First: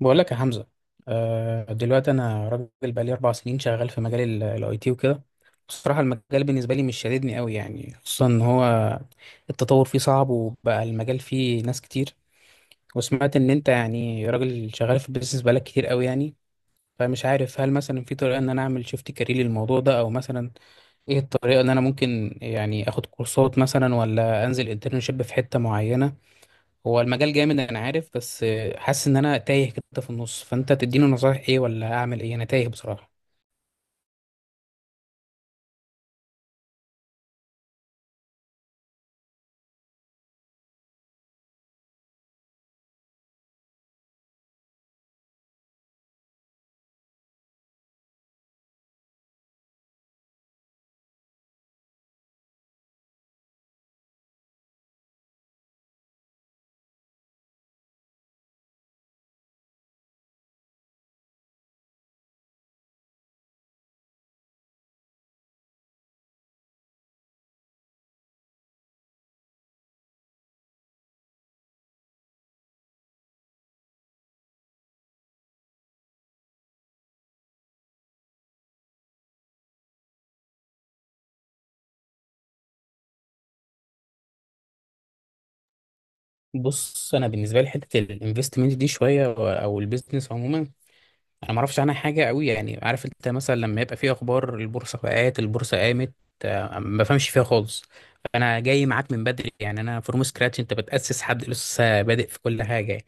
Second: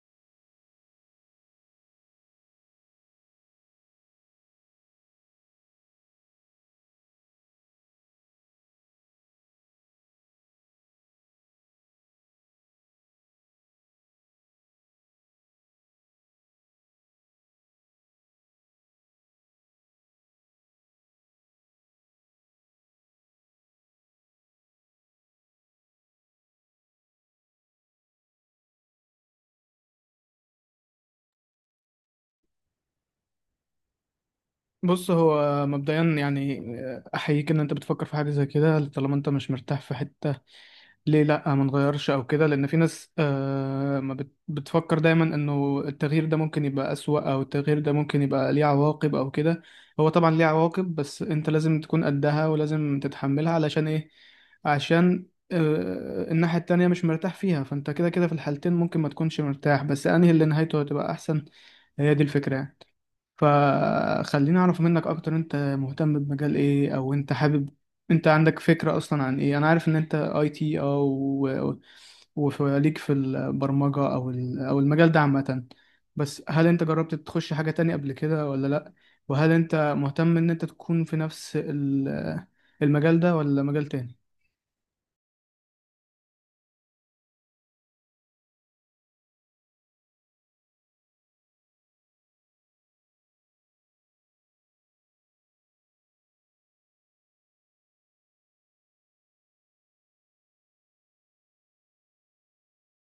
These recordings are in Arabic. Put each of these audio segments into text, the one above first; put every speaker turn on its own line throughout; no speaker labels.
بقول لك يا حمزة. دلوقتي أنا راجل بقالي 4 سنين شغال في مجال الأي تي وكده. بصراحة المجال بالنسبة لي مش شاددني أوي يعني، خصوصا إن هو التطور فيه صعب وبقى المجال فيه ناس كتير. وسمعت إن أنت يعني راجل شغال في البيزنس بقالك كتير أوي يعني. فمش عارف هل مثلا في طريقة إن أنا أعمل شيفت كارير للموضوع ده، أو مثلا إيه الطريقة إن أنا ممكن يعني آخد كورسات مثلا ولا أنزل انترنشيب في حتة معينة. هو المجال جامد انا عارف، بس حاسس ان انا تايه كده في النص. فانت تديني نصايح ايه ولا اعمل ايه؟ انا تايه بصراحه.
بص، هو مبدئيا يعني احييك ان انت بتفكر في حاجه زي كده طالما انت مش مرتاح في حته. ليه لا ما نغيرش او كده، لان في ناس ما بتفكر دايما انه التغيير ده ممكن يبقى اسوأ او التغيير ده ممكن يبقى ليه عواقب او كده. هو طبعا ليه عواقب، بس انت لازم تكون قدها ولازم تتحملها علشان ايه؟ عشان الناحيه التانية مش مرتاح فيها، فانت كده كده في الحالتين ممكن ما تكونش مرتاح، بس انهي اللي نهايته هتبقى احسن. هي دي الفكره يعني. فخليني اعرف منك اكتر، انت مهتم بمجال ايه او انت حابب انت عندك فكرة اصلا عن ايه؟ انا عارف ان انت اي تي، او وفليك في البرمجة او المجال ده عامة، بس هل انت جربت تخش حاجة تانية قبل كده ولا لا؟ وهل انت مهتم ان انت تكون في نفس المجال ده ولا مجال تاني؟
بص، انا بالنسبه لي حته الانفستمنت دي شويه او البيزنس عموما، انا ما اعرفش عنها حاجه قوي يعني. عارف انت مثلا لما يبقى في اخبار البورصه وقعت البورصه قامت، ما بفهمش فيها خالص. انا جاي معاك من بدري يعني، انا فروم سكراتش، انت بتاسس حد لسه بادئ في كل حاجه يعني.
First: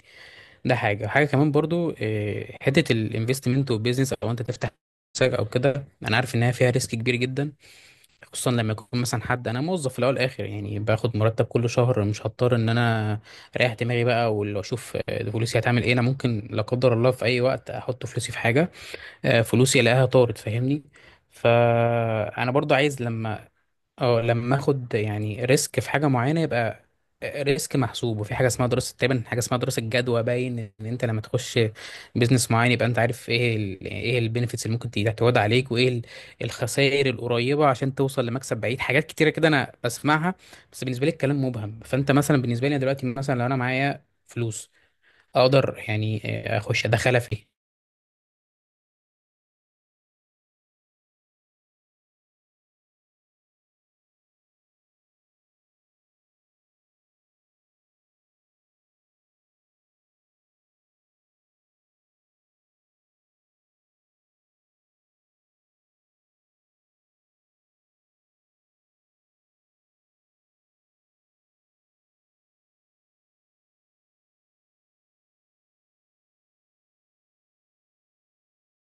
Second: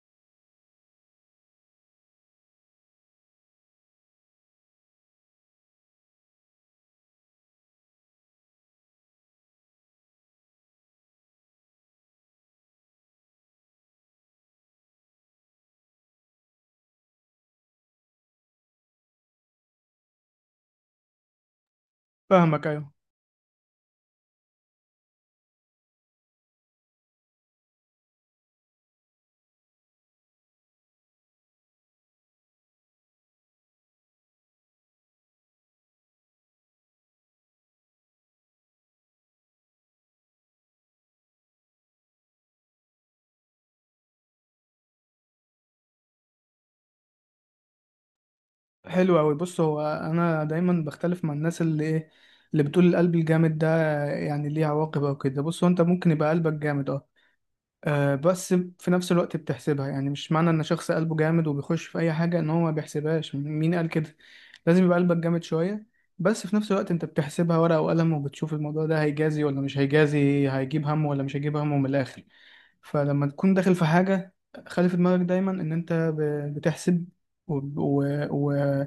ده حاجه حاجه كمان برضو، حته الانفستمنت والبيزنس او انت تفتح شركة او كده. انا عارف انها فيها ريسك كبير جدا، خصوصا لما يكون مثلا حد، انا موظف في الاول والاخر يعني باخد مرتب كل شهر، مش هضطر ان انا اريح دماغي بقى واللي اشوف فلوسي هتعمل ايه. انا ممكن لا قدر الله في اي وقت احط فلوسي في حاجه فلوسي الاقيها طارت، فاهمني. فانا
فاهمك،
برضو
ايوه.
عايز لما اه لما اخد يعني ريسك في حاجه معينه، يبقى ريسك محسوب. وفي حاجه اسمها دراسه تقريبا، حاجه اسمها دراسه جدوى. باين ان انت لما تخش بيزنس معين يبقى انت عارف ايه ايه البينفيتس اللي ممكن تعود عليك، وايه الخسائر القريبه عشان توصل لمكسب بعيد. حاجات كتيره كده انا بسمعها، بس بالنسبه لي الكلام مبهم. فانت مثلا بالنسبه لي دلوقتي مثلا لو انا معايا فلوس، اقدر يعني اخش ادخلها في إيه؟
حلو أوي. بص هو أنا دايما بختلف مع الناس اللي إيه، اللي بتقول القلب الجامد ده يعني ليه عواقب أو كده. بص، هو أنت ممكن يبقى قلبك جامد، أه، بس في نفس الوقت بتحسبها. يعني مش معنى ان شخص قلبه جامد وبيخش في اي حاجه ان هو ما بيحسبهاش. مين قال كده؟ لازم يبقى قلبك جامد شويه، بس في نفس الوقت انت بتحسبها ورقه وقلم، وبتشوف الموضوع ده هيجازي ولا مش هيجازي، هيجيب همه ولا مش هيجيب همه، من الاخر. فلما تكون داخل في حاجه، خلي في دماغك دايما ان انت بتحسب وب- و... و...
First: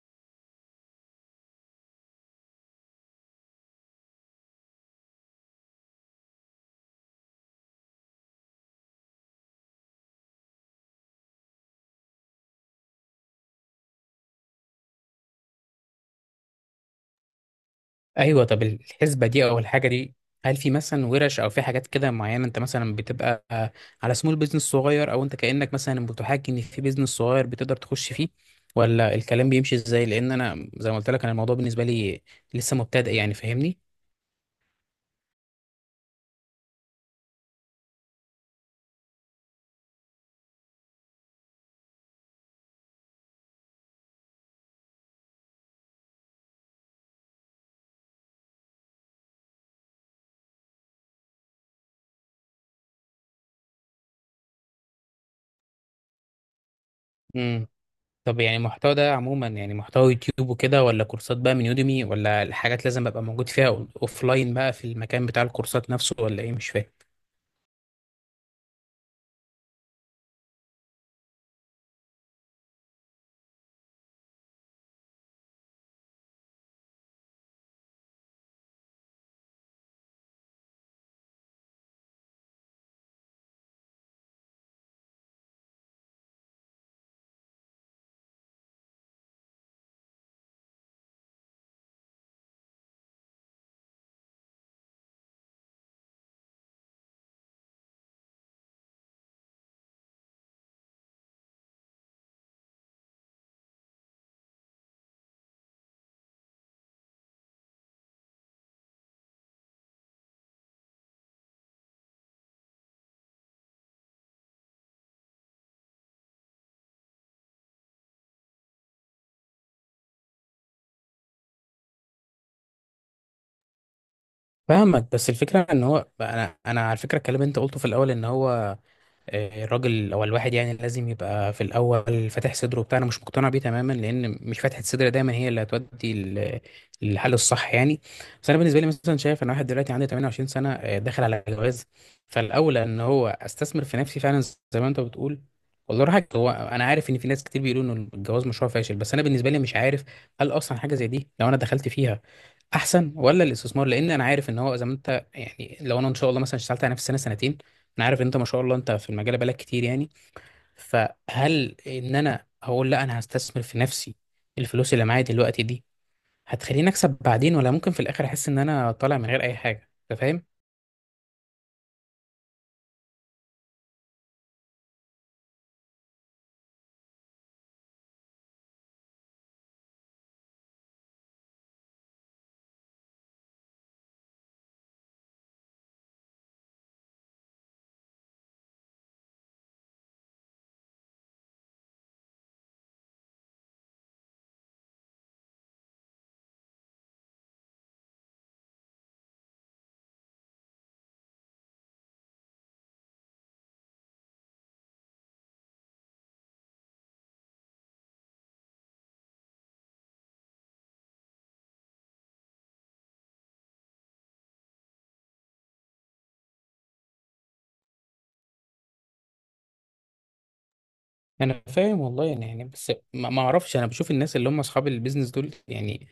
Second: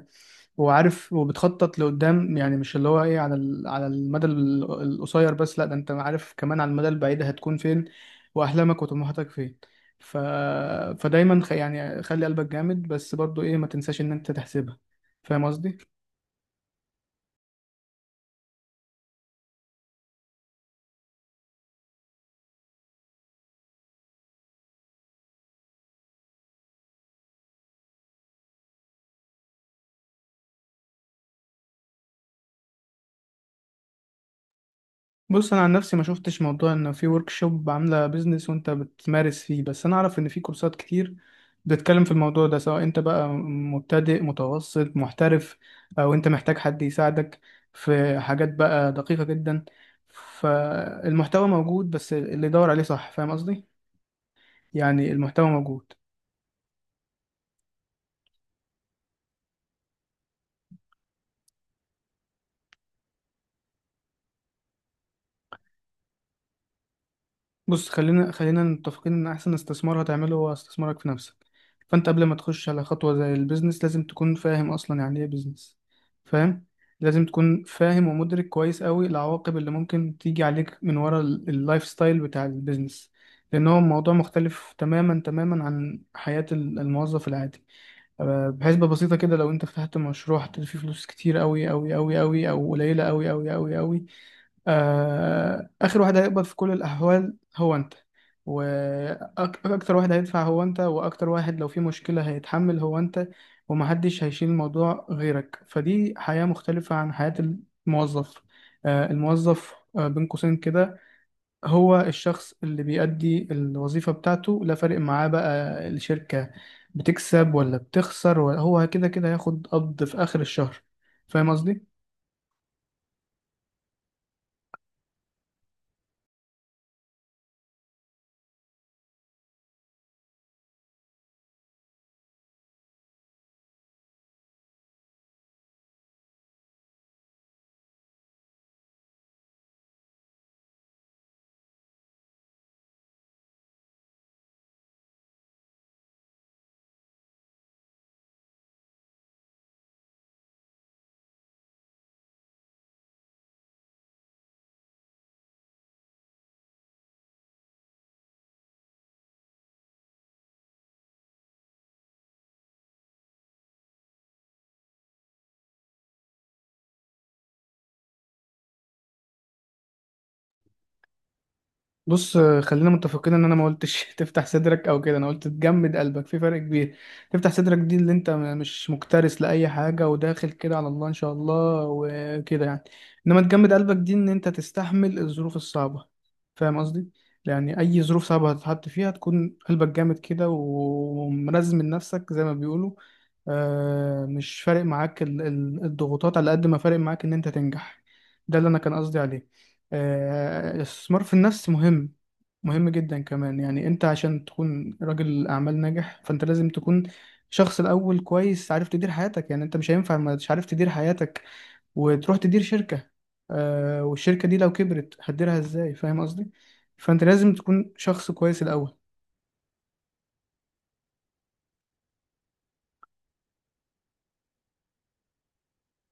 وعارف، وبتخطط لقدام، يعني مش اللي هو ايه على على المدى القصير بس، لا، ده انت عارف كمان على المدى البعيد هتكون فين، واحلامك وطموحاتك فين. ف... فدايما يعني خلي قلبك جامد، بس برضو ايه، ما تنساش ان انت تحسبها. فاهم قصدي؟
ايوه، طب الحسبه دي او الحاجه دي، هل في مثلا ورش او في حاجات كده معينه انت مثلا بتبقى على سمول بيزنس صغير، او انت كانك مثلا بتحاكي ان في بيزنس صغير بتقدر تخش فيه؟ ولا الكلام بيمشي ازاي؟ لان انا زي ما قلت لك انا الموضوع بالنسبه لي لسه مبتدئ يعني، فاهمني.
بص، انا عن نفسي ما شفتش موضوع ان في ورك شوب عامله بيزنس وانت بتمارس فيه، بس انا اعرف ان في كورسات كتير بتتكلم في الموضوع ده، سواء انت بقى مبتدئ متوسط محترف، او انت محتاج حد يساعدك في حاجات بقى دقيقة جدا. فالمحتوى موجود، بس اللي يدور عليه صح. فاهم قصدي؟ يعني المحتوى موجود.
امم. طب يعني المحتوى ده عموما يعني محتوى يوتيوب وكده، ولا كورسات بقى من يوديمي، ولا الحاجات لازم ابقى موجود فيها لاين بقى في المكان بتاع الكورسات نفسه، ولا ايه؟ مش فاهم.
بص، خلينا متفقين ان احسن استثمار هتعمله هو استثمارك في نفسك. فانت قبل ما تخش على خطوة زي البيزنس لازم تكون فاهم اصلا يعني ايه بيزنس. فاهم؟ لازم تكون فاهم ومدرك كويس قوي العواقب اللي ممكن تيجي عليك من ورا اللايف ستايل بتاع البيزنس، لان هو موضوع مختلف تماما تماما عن حياة الموظف العادي. بحسبة بسيطة كده، لو انت فتحت مشروع هتلاقي فيه فلوس كتير قوي قوي قوي قوي، او قليلة قوي قوي قوي قوي. آخر واحد هيقبض في كل الأحوال هو أنت، وأكتر واحد هيدفع هو أنت، وأكتر واحد لو في مشكلة هيتحمل هو أنت، ومحدش هيشيل الموضوع غيرك. فدي حياة مختلفة عن حياة الموظف. الموظف، بين قوسين كده، هو الشخص اللي بيأدي الوظيفة بتاعته، لا فارق معاه بقى الشركة بتكسب ولا بتخسر هو كده كده هياخد قبض في آخر الشهر. فاهم قصدي؟
فاهمك. بس الفكره ان هو انا على فكره، الكلام اللي انت قلته في الاول ان هو الراجل او الواحد يعني لازم يبقى في الاول فاتح صدره وبتاع، انا مش مقتنع بيه تماما، لان مش فاتحه الصدر دايما هي اللي هتودي للحل الصح يعني. بس انا بالنسبه لي مثلا شايف، انا واحد دلوقتي عندي 28 سنه، داخل على جواز. فالاولى ان هو استثمر في نفسي فعلا، زي ما انت بتقول. والله راحك. هو انا عارف ان في ناس كتير بيقولوا ان الجواز مشروع فاشل، بس انا بالنسبه لي مش عارف هل اصلا حاجه زي دي لو انا دخلت فيها احسن ولا الاستثمار. لان انا عارف ان هو، زي ما انت يعني، لو انا ان شاء الله مثلا اشتغلت على نفسي سنه سنتين، انا عارف إن انت ما شاء الله انت في المجال بقالك كتير يعني. فهل ان انا هقول لا، انا هستثمر في نفسي؟ الفلوس اللي معايا دلوقتي دي هتخليني اكسب بعدين، ولا ممكن في الاخر احس ان انا طالع من غير اي حاجه؟ انت فاهم.
بص، خلينا متفقين ان انا ما قلتش تفتح صدرك او كده. انا قلت تجمد قلبك، في فرق كبير. تفتح صدرك دي اللي انت مش مكترث لاي حاجه، وداخل كده على الله ان شاء الله وكده يعني. انما تجمد قلبك دي ان انت تستحمل الظروف الصعبه. فاهم قصدي؟ يعني اي ظروف صعبه هتتحط فيها تكون قلبك جامد كده، ومرزم من نفسك زي ما بيقولوا. مش فارق معاك الضغوطات على قد ما فارق معاك ان انت تنجح. ده اللي انا كان قصدي عليه. الاستثمار في النفس مهم، مهم جدا كمان. يعني انت عشان تكون راجل اعمال ناجح، فانت لازم تكون شخص الاول كويس، عارف تدير حياتك. يعني انت مش هينفع ما مش عارف تدير حياتك وتروح تدير شركة. والشركة دي لو كبرت هتديرها ازاي؟ فاهم قصدي؟ فانت لازم تكون شخص كويس الاول.
انا فاهم والله يعني بس ما اعرفش. انا بشوف الناس اللي هم اصحاب البيزنس دول يعني،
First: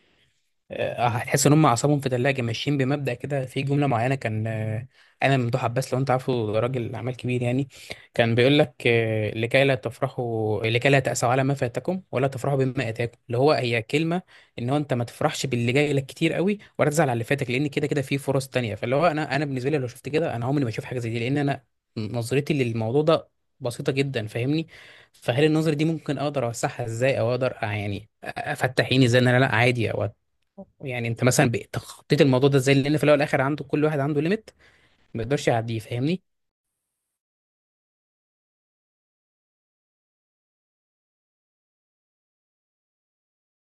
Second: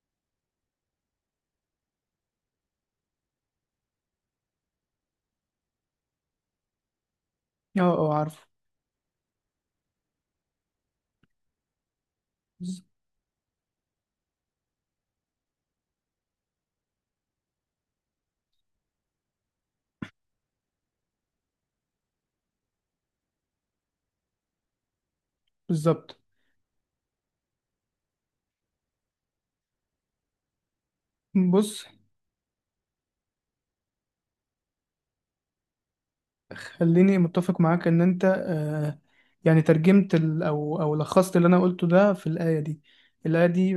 هتحس ان هم اعصابهم في ثلاجه ماشيين بمبدا كده. في جمله معينه كان انا، ممدوح عباس لو انت عارفه، ده راجل اعمال كبير يعني،
اه. اه،
كان
عارف.
بيقول لك لكي لا تفرحوا، لكي لا تأسوا على ما فاتكم ولا تفرحوا بما اتاكم. اللي هو هي كلمه ان هو انت ما تفرحش باللي جاي لك كتير قوي، ولا تزعل على اللي فاتك، لان كده كده في فرص تانية. فاللي هو انا بالنسبه لي لو شفت كده، انا عمري ما اشوف حاجه زي دي، لان انا نظرتي للموضوع ده بسيطه جدا، فاهمني. فهل النظرة دي
بالظبط.
ممكن اقدر اوسعها ازاي، او اقدر يعني افتح عيني ازاي ان انا لا عادي او؟ يعني انت مثلا بقيت
بص،
تخطيت الموضوع ده ازاي؟ لان في الاول والاخر عنده، كل واحد عنده ليميت ما يقدرش يعديه، فاهمني.
خليني متفق معاك ان انت يعني ترجمت ال- او او لخصت اللي انا قلته ده في الايه دي. الايه دي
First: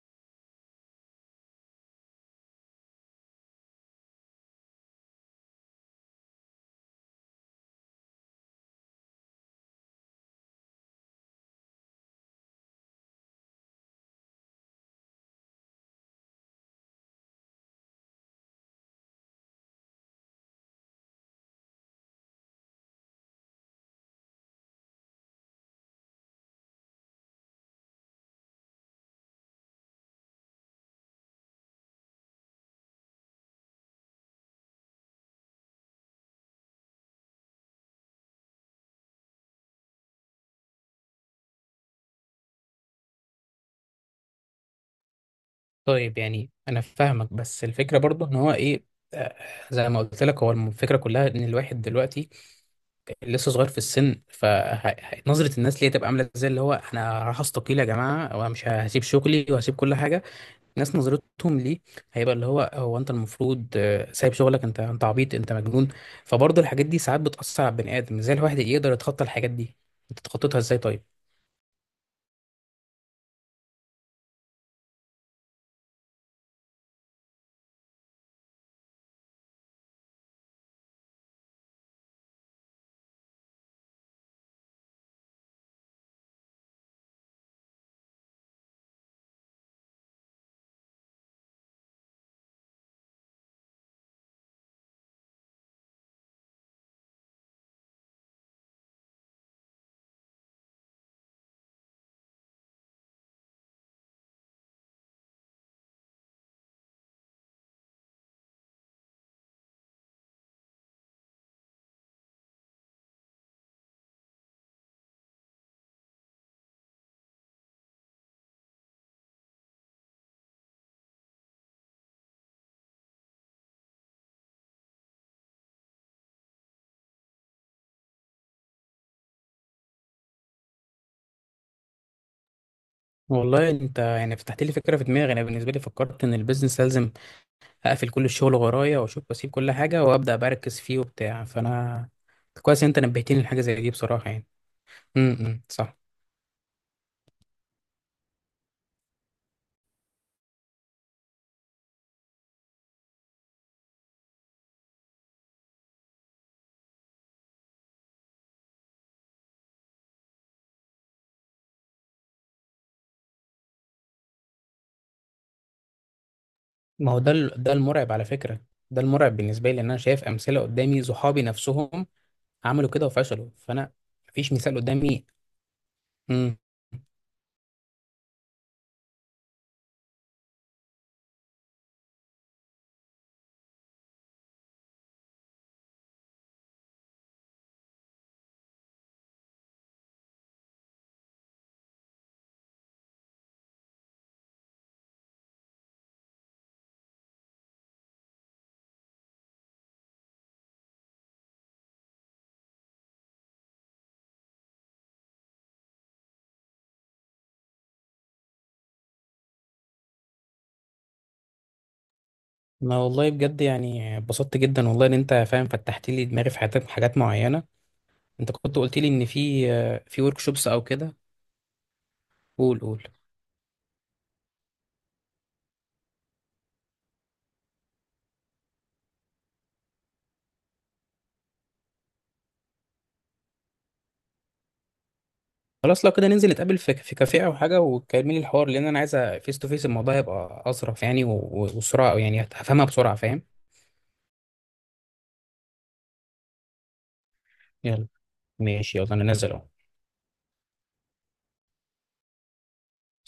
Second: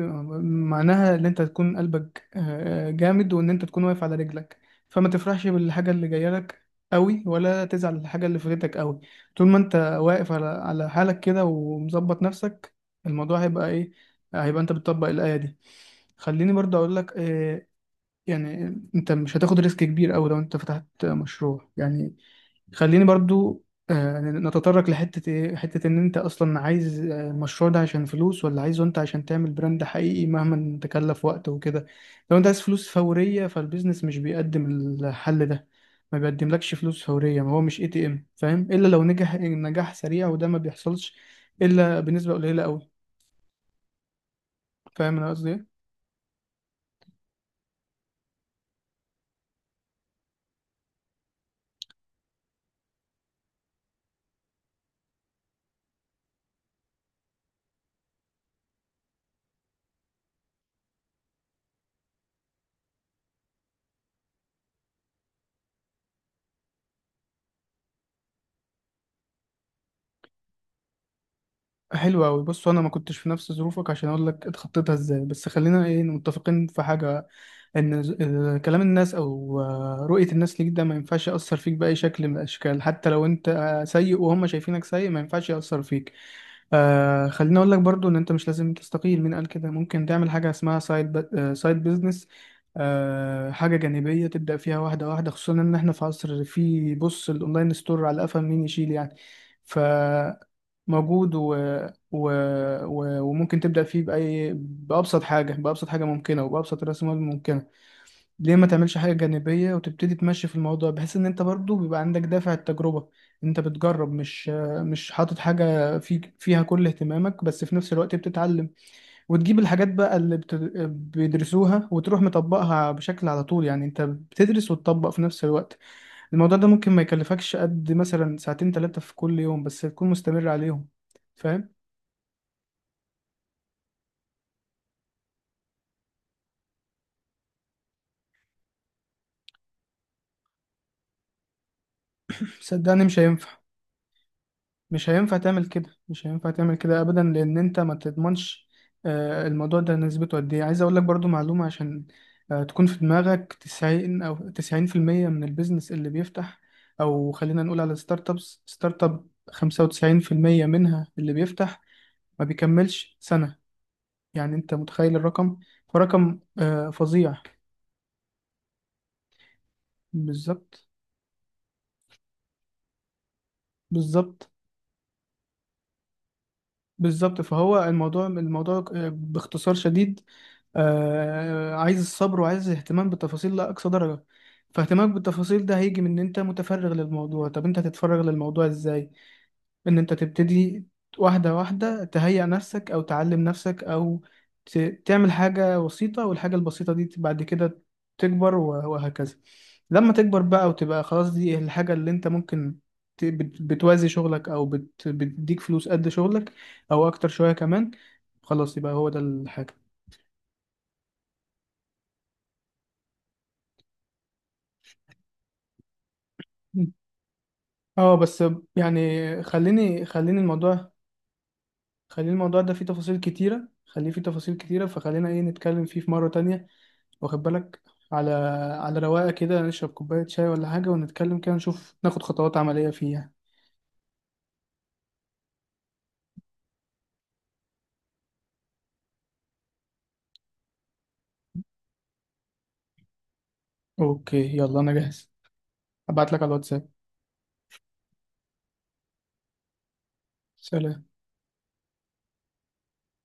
معناها ان انت تكون قلبك جامد، وان انت تكون واقف على رجلك. فما تفرحش بالحاجه اللي جايه لك قوي، ولا تزعل الحاجه اللي فاتتك قوي. طول ما انت واقف على حالك كده ومظبط نفسك، الموضوع هيبقى ايه؟ هيبقى انت بتطبق الايه دي. خليني برضه اقول لك يعني انت مش هتاخد ريسك كبير قوي لو انت فتحت مشروع يعني. خليني برضو نتطرق لحتة ايه، حتة ان انت اصلا عايز المشروع ده عشان فلوس، ولا عايزه انت عشان تعمل براند حقيقي مهما تكلف وقت وكده. لو انت عايز فلوس فورية، فالبيزنس مش بيقدم الحل ده. ما بيقدملكش فلوس فورية، ما هو مش اي تي ام. فاهم؟ الا لو نجح نجاح سريع، وده ما بيحصلش الا بنسبة قليلة قوي. فاهم انا قصدي ايه؟
طيب يعني انا فاهمك. بس الفكره برضو ان هو ايه، آه، زي ما قلت لك، هو الفكره كلها ان الواحد دلوقتي لسه صغير في السن. فنظره الناس ليه تبقى عامله ازاي؟ اللي هو انا راح استقيل يا جماعه، وانا مش هسيب شغلي وهسيب كل حاجه. الناس نظرتهم ليه هيبقى اللي هو، هو انت المفروض سايب شغلك، انت عبيط، انت مجنون. فبرضه الحاجات دي ساعات بتاثر على البني ادم. ازاي الواحد يقدر يتخطى الحاجات دي؟ انت تخططها ازاي طيب؟
حلو قوي. بص، انا ما كنتش في نفس ظروفك عشان اقول لك اتخطيتها ازاي، بس خلينا ايه متفقين في حاجة: ان إن كلام الناس او رؤية الناس ليك، ده ما ينفعش يأثر فيك بأي شكل من الأشكال. حتى لو انت سيء وهم شايفينك سيء، ما ينفعش يأثر فيك. خليني اقول لك برضو ان انت مش لازم تستقيل. مين قال كده؟ ممكن تعمل حاجة اسمها سايد بيزنس. حاجة جانبية تبدأ فيها واحدة واحدة، خصوصا ان احنا في عصر، في بص الاونلاين ستور على قفا مين يشيل يعني. فموجود، و... و... و... وممكن تبدأ فيه بأي بأبسط حاجة بأبسط حاجة ممكنة، وبأبسط رأس مال ممكنة. ليه ما تعملش حاجة جانبية وتبتدي تمشي في الموضوع، بحيث ان انت برضو بيبقى عندك دافع التجربة. انت بتجرب، مش حاطط حاجة فيها كل اهتمامك، بس في نفس الوقت بتتعلم، وتجيب الحاجات بقى اللي بيدرسوها، وتروح مطبقها بشكل على طول. يعني انت بتدرس وتطبق في نفس الوقت. الموضوع ده ممكن ما يكلفكش قد مثلا ساعتين ثلاثة في كل يوم، بس تكون مستمر عليهم. فاهم؟
والله انت يعني فتحت لي فكره في دماغي. انا بالنسبه لي فكرت ان البيزنس لازم اقفل كل الشغل ورايا واشوف واسيب كل حاجه وابدا بركز فيه وبتاع. فانا كويس انت
صدقني مش
نبهتني
هينفع.
لحاجه زي دي بصراحه يعني.
مش
امم،
هينفع
إمم،
تعمل
صح.
كده، مش هينفع تعمل كده ابدا، لان انت ما تضمنش الموضوع ده نسبته قد ايه. عايز اقول لك برضو معلومة، عشان تكون في دماغك: 90 او 90% من البيزنس اللي بيفتح، او خلينا نقول على ستارت ابس ستارت اب، 95% منها اللي بيفتح ما بيكملش سنة. يعني انت متخيل الرقم؟ فرقم
ما هو ده
فظيع.
ده المرعب على فكره. ده المرعب بالنسبه لي لان انا شايف امثله
بالظبط.
قدامي، صحابي نفسهم عملوا كده وفشلوا. فانا
بالظبط.
مفيش مثال قدامي. امم.
بالظبط. فهو الموضوع، باختصار شديد، عايز الصبر وعايز اهتمام بالتفاصيل لأقصى درجة. فاهتمامك بالتفاصيل ده هيجي من ان انت متفرغ للموضوع. طب انت هتتفرغ للموضوع ازاي؟ ان انت تبتدي واحدة واحدة، تهيئ نفسك او تعلم نفسك، او ت- تعمل حاجة بسيطة، والحاجة البسيطة دي بعد كده تكبر، و- وهكذا. لما تكبر بقى، وتبقى خلاص دي الحاجة اللي انت ممكن بتوازي شغلك، او بتديك فلوس قد شغلك، او اكتر شوية كمان، خلاص يبقى هو ده الحاجة.
ما والله بجد يعني اتبسطت جدا والله ان انت فاهم، فتحت لي دماغي في حاجات
مم.
حاجات معينه.
اه، بس
انت كنت قلت
يعني
لي ان في
خليني
في ورك
خليني
شوبس او
الموضوع،
كده.
خليني الموضوع ده
قول
فيه
قول.
تفاصيل كتيرة، خليه فيه تفاصيل كتيرة، فخلينا ايه نتكلم فيه في مرة تانية. واخد بالك؟ على رواقه كده، نشرب كوبايه شاي ولا حاجه، ونتكلم كده، نشوف ناخد خطوات عمليه فيها.
خلاص لو كده، ننزل نتقابل في كافيه او حاجه، وتكلمي لي الحوار، لان انا عايزه فيس تو فيس. الموضوع هيبقى اظرف يعني، و- و- وبسرعه، أو يعني هفهمها بسرعه، فاهم.
اوكي، يلا انا جاهز. ابعت لك على الواتساب.
يلا. ماشي يلا، انا نازل اهو.
سلام.